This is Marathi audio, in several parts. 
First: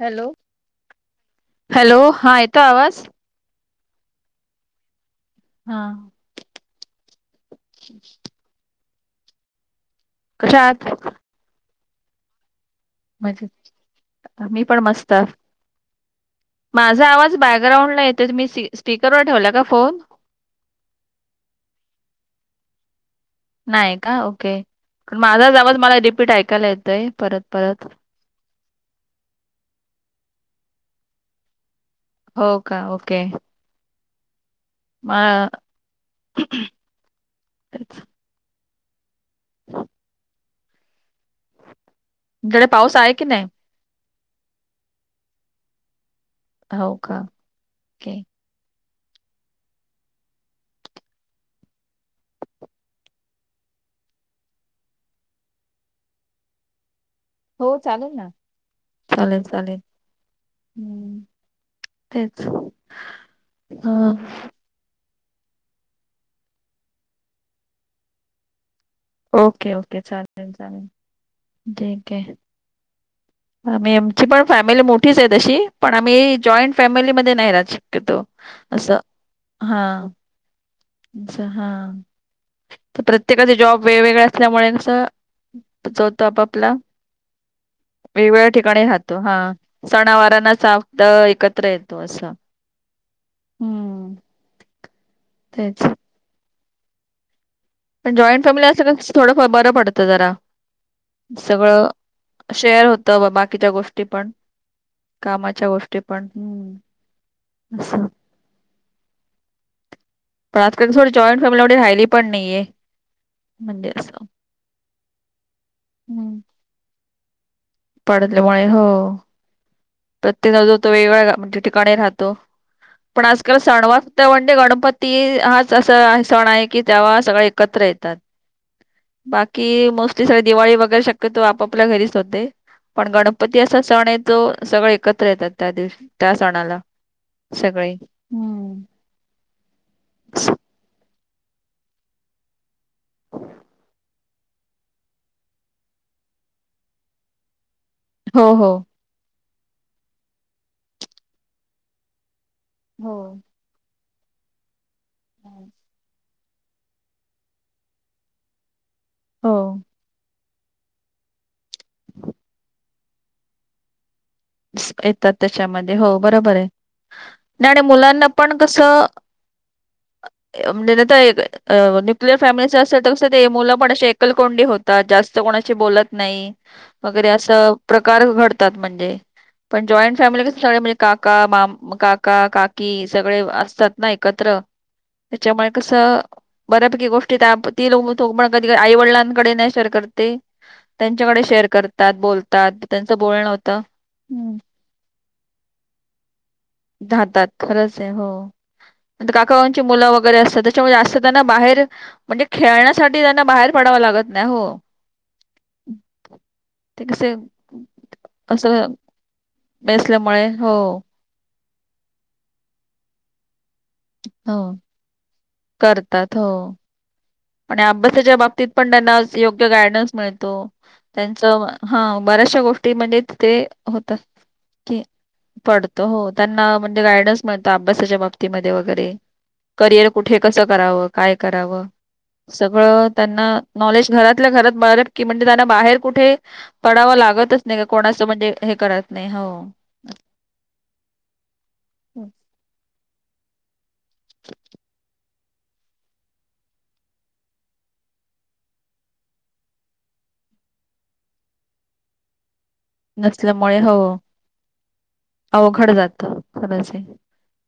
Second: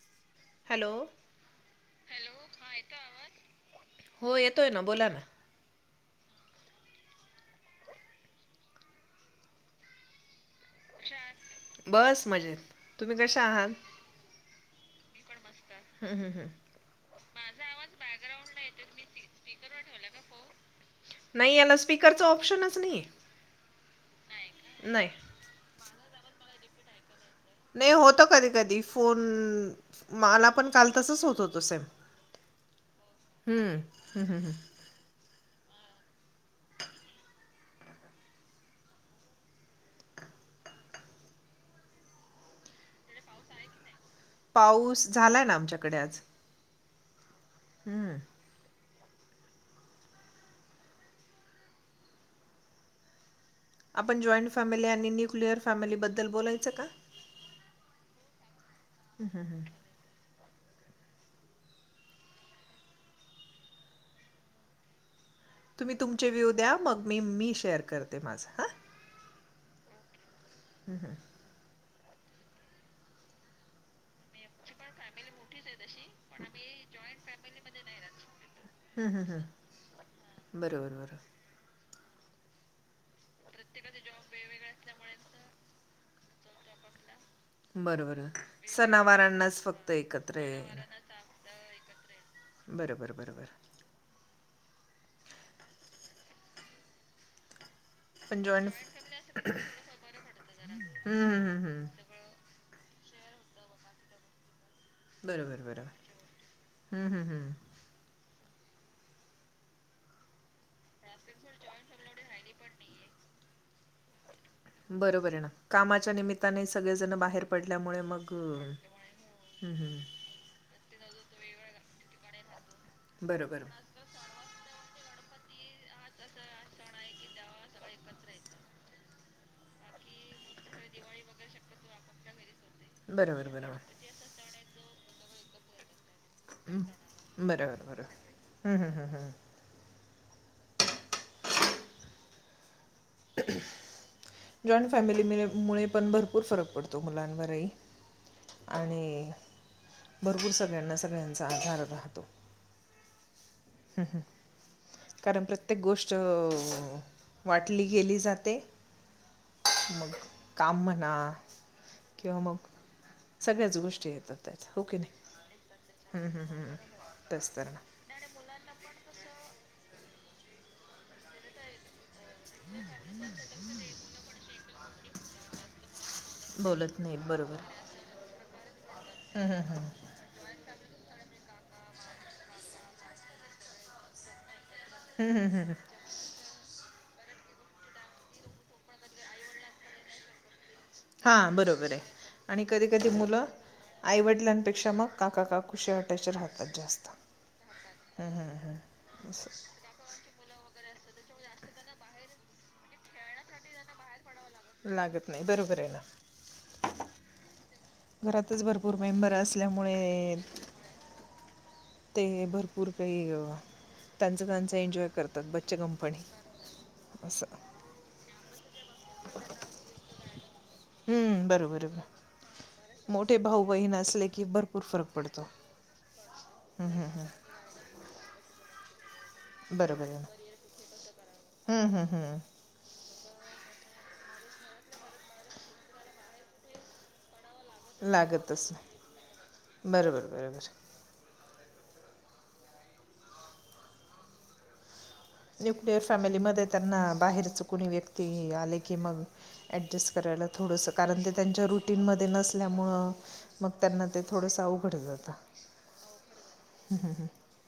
हॅलो. हॅलो, हॅलो हा येतोय आवाज, हो येतोय ना बोला ना. हा. कशा आहात? बस मजेत. तुम्ही कशा आहात मजेत, मी पण मस्त. हम् हम् हम्. माझा आवाज बॅकग्राउंडला येतोय, तुम्ही स्पीकरवर ठेवला का फोन? नाही याला स्पीकरचं ऑप्शनच नाहीये. नाही का ओके, पण माझाच आवाज मला रिपीट ऐकायला येतोय परत. परत नाही होतो कधी कधी फोन, मला पण काल तसंच होत होतं सेम. हो का? ओके. हम्म हं हं ह. म [unintelligible] तेच तुमच्याकडे पाऊस आहे की नाही? पाऊस झालाय ना आमच्याकडे आज. हो का हं. ओके. आपण जॉइंट फॅमिली आणि न्यूक्लिअर फॅमिलीबद्दल बोलायचं का? हो चालेल ना चालेल हं, हं. चालेल. हम् तेच तुम्ही तुमचे व्ह्यू द्या मग मी मी शेअर करते माझा हा. ओके ओके चालतंय चालतंय. हम हम. ठीक आहे आ म ची पण फॅमिली मोठीच आहे तशी पण आम्ही जॉईंट फॅमिलीमध्येध्ये नाही राहत शक्यतो. असं हं, हं, हं. हा. बरोबर बरोबर. हा तर प्रत्येकाचे जॉब वेगवेगळे असल्यामुळेस जा होतो आपपला बरोबर वेगवेगळ्या ठिकाणी राहतो हा सणावारांनाच फक्त एकत्र सणावारांना ये चात एकत्र येतो असं बर बर बर बर. हम्म. तेच पण जॉईंट फॅमिली असलं थोडं बरं पडत जरा, हम्म हम्म हम्म सगळं हम्म. शेअर होतं बा बाकीच्या गोष्टी पण बरोबर कामाच्या बरोबर गोष्टी पण हम् हम्म हम्म हम्म अस पण आजका थोडी जॉईंट फॅमिली राहिली पण नाहीये म्हणजे असं बरोबर आहे ना कामाच्या हम्म. निमित्ताने सगळेजण बाहेर पडल्यामुळे मग हम् हम प्रत्येक नजो तो वेगवेग्या म्हणजे ठिकाणी राहतो पण आजकाल बरोबर सणवार तवंडे गणपती हाच असा सण आहे की तेव्हा सगळे एकत्र येतात बाकी मोस्टली स दिवाळी वगैरे शक्यतो आपापल्या घरीच होते पण बरोबर गणपती बरोबर असा सण आहे तो सगळे एकत्र येतात त्या दिवशी तासणाला बरोबर सगळी बरोबर हम् हम्म हम्म हम्म हम्म जॉईंट फॅमिलीमुळे पण भरपूर फरक पडतो मुलांवरही हो हो. आणि भरपूर सगळ्यांना सगळ्यांचा आभार राहतो हो हम् हम् कारण प्रत्येक गोष्ट वाटली गेली जाते हो मग काम म्हणा किंवा मग सगळ्याच गोष्टी येतात त्यात हो की नाही येतात त्याच्यामध्ये हो हम्म, हम्म, बरोबर आहे हम्म. तेच तर आणि ना आणि मुलांना पण कस म्हणजे न्यूक्लियर फॅमिली असेल तर कसं ते मुलं पण अे एकल कोंडी होतात जास्त कोणाशी बोलत नाही बोलत नाहीत वगैरे असं प्रकार घडतात म्हणजे हा हा पण जॉईंट फॅमिली सगळे म्हणजे काका मा काका काकी सगळे असतात ना एकत्र हम्म, हम्म, त्याच्यामुळे हम्म. कसं बऱ्यापैकी गोष्टी ती लोो पण कधी आई वडिलांकडे नाही शेअर करते त्यांच्याकडे हां शेअर बरोबर करतात बोलतात त्यांचं बोलणवतं आईवडलांपेक्षा मग काकाका कुशी हटयचे राहत हातात खरंच आहे हो हम्म. असं काकाची मुलं वगैरे असतात त बाहेर म्हणजे खेळ साठी त्यांना बाहेर पडावा लागत नाही हो लागत नाही बरोबर आहे ना क घरातच भरपूर मेंबर असल्यामुळे बेसल्यामुळे हो ते भरपूर काही ग त्यांचं हो त्यांचं एन्जॉय करतात बच्चकंपणी करतात हो असं आणि अभ्यासाच्या बाबतीत पण त्यांना योग्य गायडन्स मिळतो त्यांच हं, बरोबर आहे. हा बऱ्याचशा गोष्टी म्हणजे मोठे ते भाऊ बहीण होतात असले की भरपूर कि फरक पडतो. पडतो हो त्यांना हं, म्हणजे हं, गायडन्स हं. मिळतो अभ्यासाच्या बाबतीमध्ये वगैरे बरोबर करिअर आहे ना. कुठे कसं करावं काय करावं हं, हं, हं. सगळं त्यांना नॉलेज घरातल्या घरात बळा की म्हणजे त्यांना बाहेर कुठे पडावं लागतच नाही का कोणाचं म्हणजे हे करत नाही हो बरोबर बररोबर ह न्यूक्लिअर फॅमिलीमध्ये त्यांना बाहेरच कोुणी व्यक्ती आले की मग ॲडजस्ट करायला थोडंसं कारण ते त्यांच्या रुटीनमध्ये नच त्यामुळ मग नसल्यामुळे हो त्यांना ते थोडस अवघड जात् अवघड जातं खरंच आहे.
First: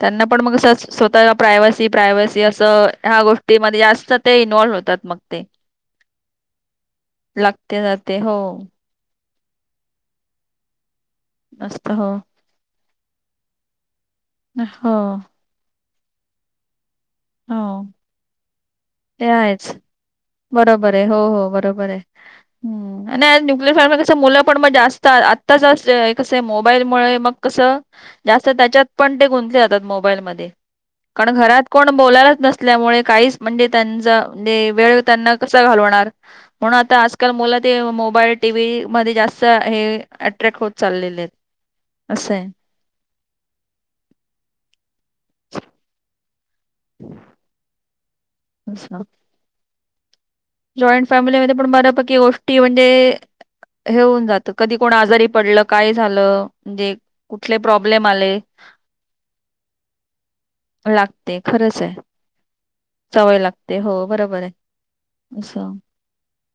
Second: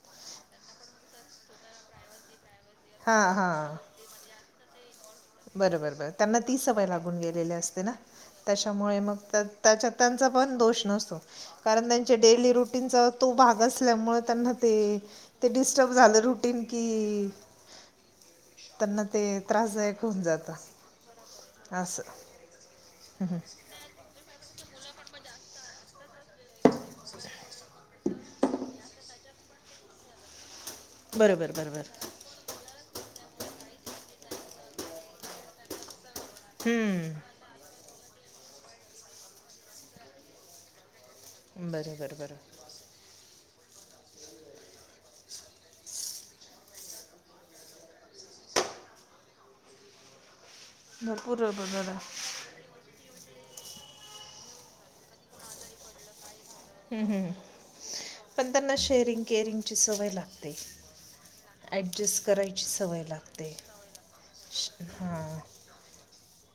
त्यांना पण मग स्वतः प्रायवसी प्रायव्हसी असं हा ह्या हा गोष्टीमध्ये जास्त ते इन्व्हॉल्व्ह होतात मग ते बरोबर बर त्यांना ती सवय लागून गेलेली लागते असते ना जाते हो त्याच्यामुळे मग त्या त्याच्या त्यांचा पण दोष नसतो कारण असत हो त्यांच्या डेली रुटीनचा तो भाग असल्यामुळे त्यांना ते हो ते डिस्टर्ब झालं रुटीन की हो त्यांना ते आहेच त्रासदायक होऊन जातं बरोबर आहे हो हो बरोबर असं आहे ह हं. न्यक्लिय फार् कस मुलं पण मग जास्त आत्ताच कसं मोबाईलमुळे मग कसं जास्त त्याच्यात पण ते गुंतले जातात मोबाईल म बरं कारण बरं घरात बरं को बरं लाच नसल्यामुळे काही म्हणजे त्यांचा म्हणे वेळ त्यांना कसा घालणार म्हणून आता हं. आजकाल मुलं ते मोबाईल टी व् मध्ये जास्त हे अट्रॅक्ट होत चाललेले आहेत बरोबर असं बरर आहे. अच्छा जॉईंट भरपूर फॅमिलीमध्ये पण बरं बऱपकी गो ती म्हणजे हेऊन जात कधी कोण आजारी पडलं काय झालं म्हणजे हम्म हम्म कुठले प्रॉब्लेम आले पण त्यांना शेरिंग केअरिंग ची सवय लागते लागते खरंच आहे. डजस्ट करायची सवय लागते हा असच्सा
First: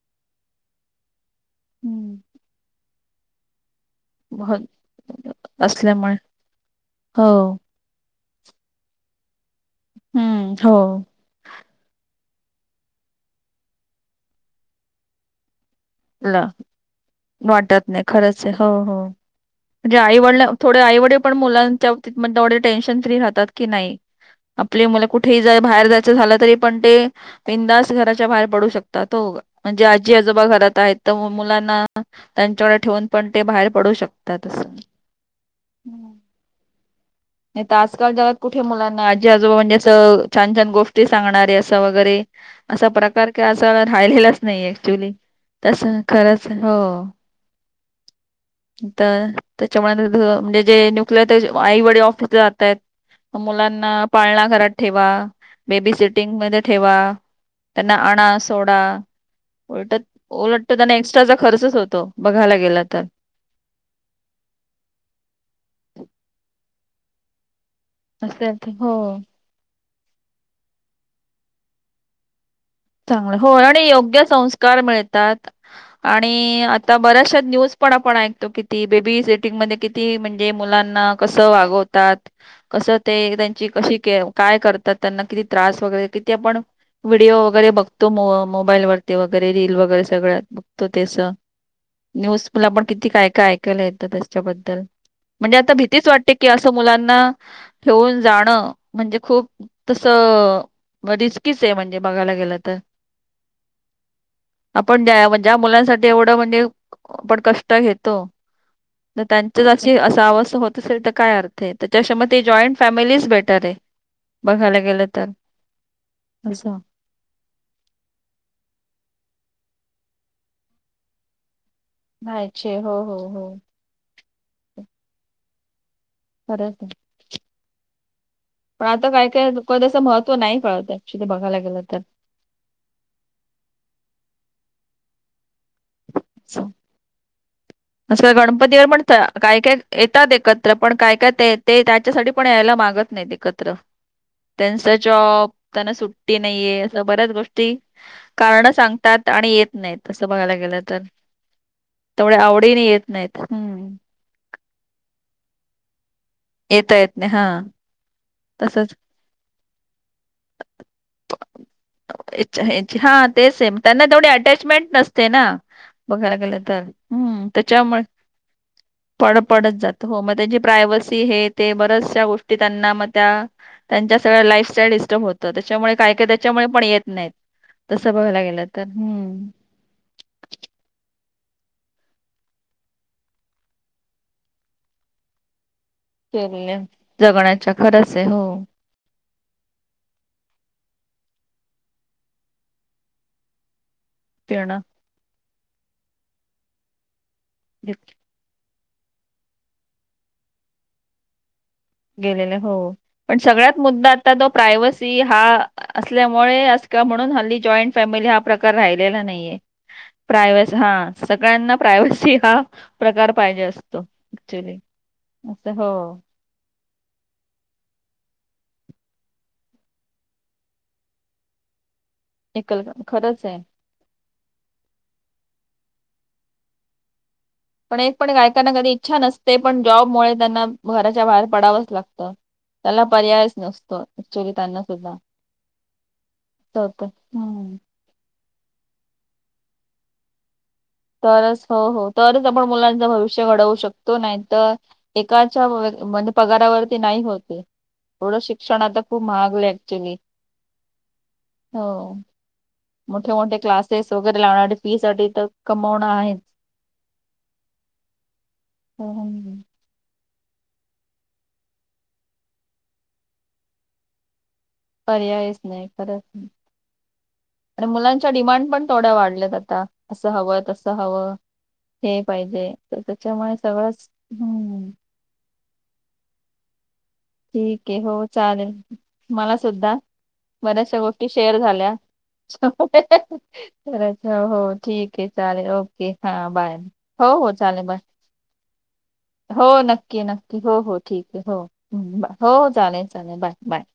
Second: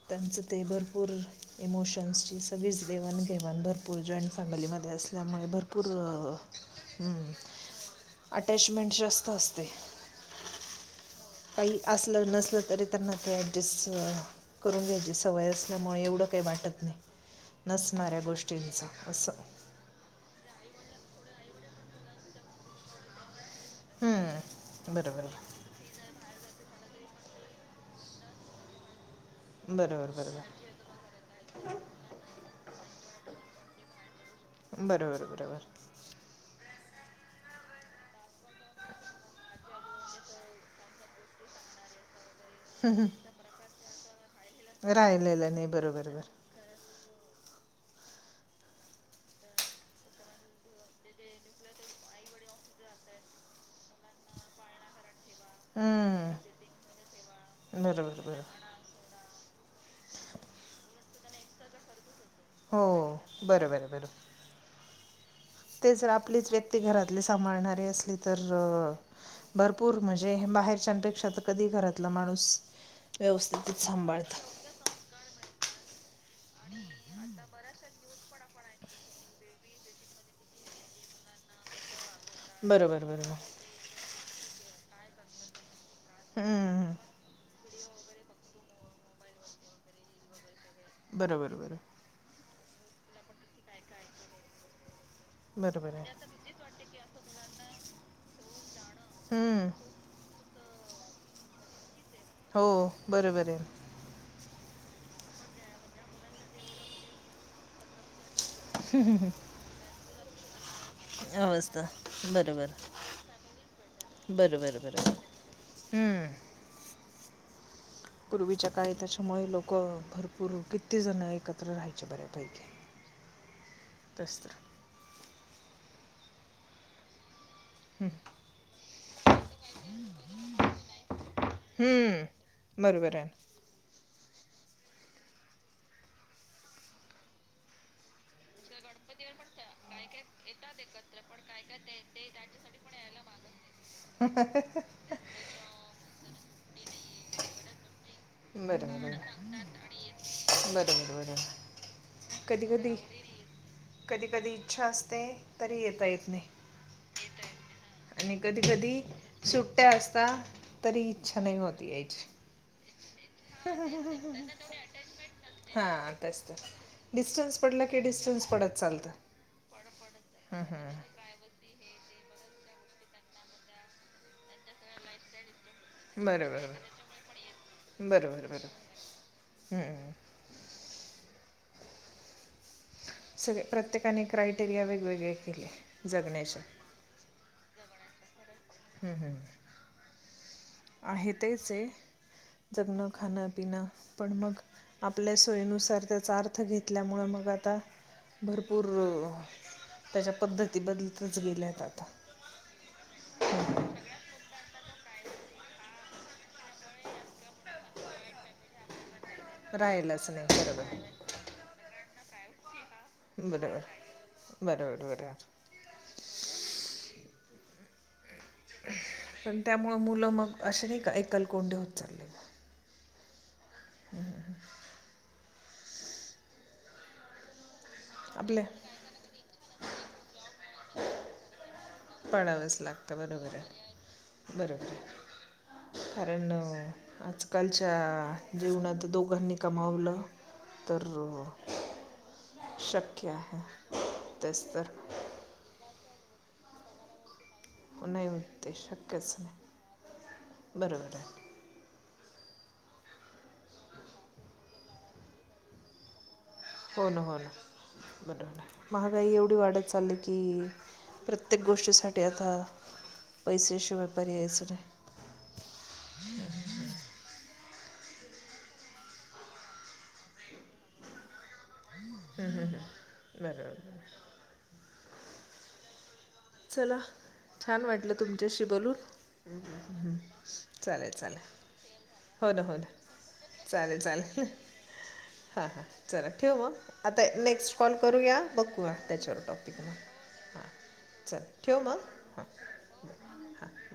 त्यांचं ते भरपूर हम्म इमोशन्सची सगळीच देवाणघेवाण भरपूर भरपूर जॉईंट हो, फॅमिलीमध्ये असल्यामुळे भरपूर असल्यामुळे हो अटॅचमेंट जास्त असते हम्म हो काही असलं नसल तरी त्यांना ते ऍडजस्ट करून घ्याची सवय असल्यामुळे एवढं ला काही वाटत नाही वाटत नसणाऱ्या गोष्टींचं असं म्हणे आईवडल थोडे आईवडील पण मुलांच्या बाबतीत तेवे टेन्शन फ्री राहतात की नाही आपली हम्म, मुलं बरोबर कुठेही जा बाहेर जायचं झालं तरी पण ते बिनदास घराच्या बाहेर पडू शकतात हो म्हणजे बरोबर आजी आजोबा बरोबर घरात तर मुलांना त्यांच्याकडे ठेवून पण ते बाहेर पडू शकतात अस बरोबर बरोबर नाही तर आजकाल जगात कुठे मुलांना आजी आजोबा म्हणजे असं छान छान गोष्टी सांगणारे असं वगैरे असा प्रकार क असं राहिलेलाच नाही ऍक्च्युली राहिलेलं नाही तस बरोबर बरं खरच हो तर त्याच्यामुळे म्हणजे जे न्युक्लिअर आई व ऑफ तिथ जातय मुलांना पाळणा घरात ठेवा बेबी सिटिंग हम्म, म ठेवा त्यांना बरोबर आणा बरोबर सोडा उलटत उलटतर त्यांना एक्स्ट्राचा खर्च होतो बघायला हो गेला तर बर बर बर ते जर आपलीच व्यक्ती घरातली सांभाळणारे अस तर असे हो भरपूर म्हणजे बाहेरच्यापेक्षा तर कधी घरातला माणूस चांगलं हो व्यवस्थितच आणि योग्य सांभाळत संस्कार मिळतात आणि आता बऱ्याचशा न्यूज पण आपण ऐकतो किती बेबी सेटिंग मध्ये किती म्हणजे मुलांना कसं वागवतात कसं बरोबर ते बरोबर त्यांची कशी काय करतात त्यांना किती त्रास वगैरे किती आपण हम्म व्हिडिओ वगैरे बघतो मोबाईल वरती वगैरे रील वगैरे सगळ्यात बघ त्यास बरोबर बरोबर न्यूज मुला पण किती काय काय ऐकायला येतं त्याच्याबद्दल म्हणजे आता बरोबर भीतीच आहे वाटते की असं मुलांना ठेऊन जाणं म्हणजे खूप हम्म तसं रिस्कीच आहे म्हणजे बघायला गेलं हो तर. बरोबर आहे आपण ज्या ज्या मुलांसाठी एवढं म्हणजे आपण कष्ट घेतो तर त्यांचशी असंव होत तल तर काय अर्थ आहे अवस्था त्याच्या म ते बरोबर जॉईंट फॅमिलीच बेटर आहे बरोबर बघायला गेलं बरोबर तर हम्म असं. पूर्वीच्या काय त्याच्यामुळे लोक भरपूर किती जण एकत्र राहि मच्या बऱ्यापैकी राहायचे हो हो हो. ते स्तर खरं आहे का? पण आता काय काय महत्त्व नाही कळत ऍक्च्युली ते बघायला गेलं तर. हम्म बरोबर आहे. च्छा अस गणपती ला पण काय काय येतात एकत्र, पण काय काय ते ते त्याच्यासाठी पण यायला मागत नाही ते. एकत्र त्यांचा जॉब त्यांना सुट्टी नाहीये असं बऱ्याच गोष्टी कारण बरोबर सांगतात आणि येत नाही असं बघायला गेलं तर. बरोबर बरोबर तेवढ आवड कधी कधी कधी कधी इच्छा असते तरी येता येत नाही. येता येत नाही हा. आणि कधी कधी तसच सुट्ट्या असता तरी इच्छा नाही होती यायची. हा ते सेम त्यांना तेवढी अटॅचमेंट नसते ना. हां बघायला तेच गेलं तर हम्म डिस्टन्स पडलं की त्याच्यामुळे डिस्टन्स पडत चालतं पड पडत जा हो मग त्यांची हं, हं. प्रायव्हसी हे ते बऱ्याचश्या गोष्टी त्यांना मग त्या त्यांच्या सगळ्या लाईफस्टाईल होत त्याच्यामुळे काय काय बरं त्याच्यामुळे बरं पण येत नाही तसं बघयला गेलं तर हम्म. हम्म. सगळे प्रत्येकाने क्रायटेरिया वेगवेगळे केले. जगण्याचे हं, जगण्याच्या खरच आहे हो. हम्म हम्म. आहेत तेच आहे जगणं खाणंपिणं. पण मग पिणं आपल्या सोयीनुसार त्याचा अर्थ घेतल्यामुळ मग आता भरपूर त्याच्या पद्धती बदलतच गेल्या आहेत आता. गेलेले हो पण सगळ्यात मुद्दा आ प्राव ती हा असल्यामुळे अस का म्हणून हल्ली जॉईंट फॅमिली हा प्रकार राहिलेला नाहीये. राहिलाच. नाही प्रायवस हा बरोबर सगळ्यांना प्रायवसी हा प्रकार पाहिजे बरोबर असतो. बरोबर बर. अस हो. पण त्यामुळ मुलं मग अशी नाही का एकल कोंडे होत चालले. एकल खरंच आहे. हम्म हम्म ह. पण एक पण आपल्या गायकांना कधी इच्छा नसते, पण जॉबमुळे त्यांना घराच्या बाहेर पडावंच लागतं. पाडावंच त्याला लागतं पर्यायच बरोबर आहे नसतो ऍक्च्युली त्यांना बरोबर सुद्धा. आहे कारण असं होतं. हम्म. आजकालच्या जीवनात दोघांनी कमावलं तर तरच हो हो. तरच आपण मुलांच शक्य भविष्य आहे घडवू शकतो नाही तर एकाच्या म्हणजे पगारा वरती नाही होते. हो नाही थोडं होत ते शिक्षण आता खूप शक्यच महागल नाही ऍक्च्युली. बरोबर आहे हो. मोठे मोठे क्लासेस वगैरे लावण्यासाठी फी साठी तर कमवणं आहे. हो ना हो ना. बरं हो ना महागाई एवढी हम्म. वाढत चालली की प्रत्येक गोष्टीसाठी आता पैसे शिवाय पर्यायच नाही. पर्यायच नाही खरंच नाही. आणि मुलांच्या डिमांड पण थोड्या वाढल्यात आता असं हवं तसं हवं. हे पाहिजे तर त्याच्यामुळे बरोबर सगळंच हम्म. चला. छान ठीक आहे वाटलं हो तुमच्याशी चालेल बोलून. मला सुद्धा बऱ्याचशा चालेल गोष्टी चालेल. शेअर झाल्या हो ना हो ना चालेल खरंच चालेल. हो हो, ठीक आहे हा चालेल हा. ओके चला हां ठेवू मग? बाय. आता हो हो नेक्स्ट चालेल बाय कॉल करूया बघू हो नक्की नक्की हो हो ठीक आहे चल हो ठेव मग हां हो चालेल चालेल बाय बाय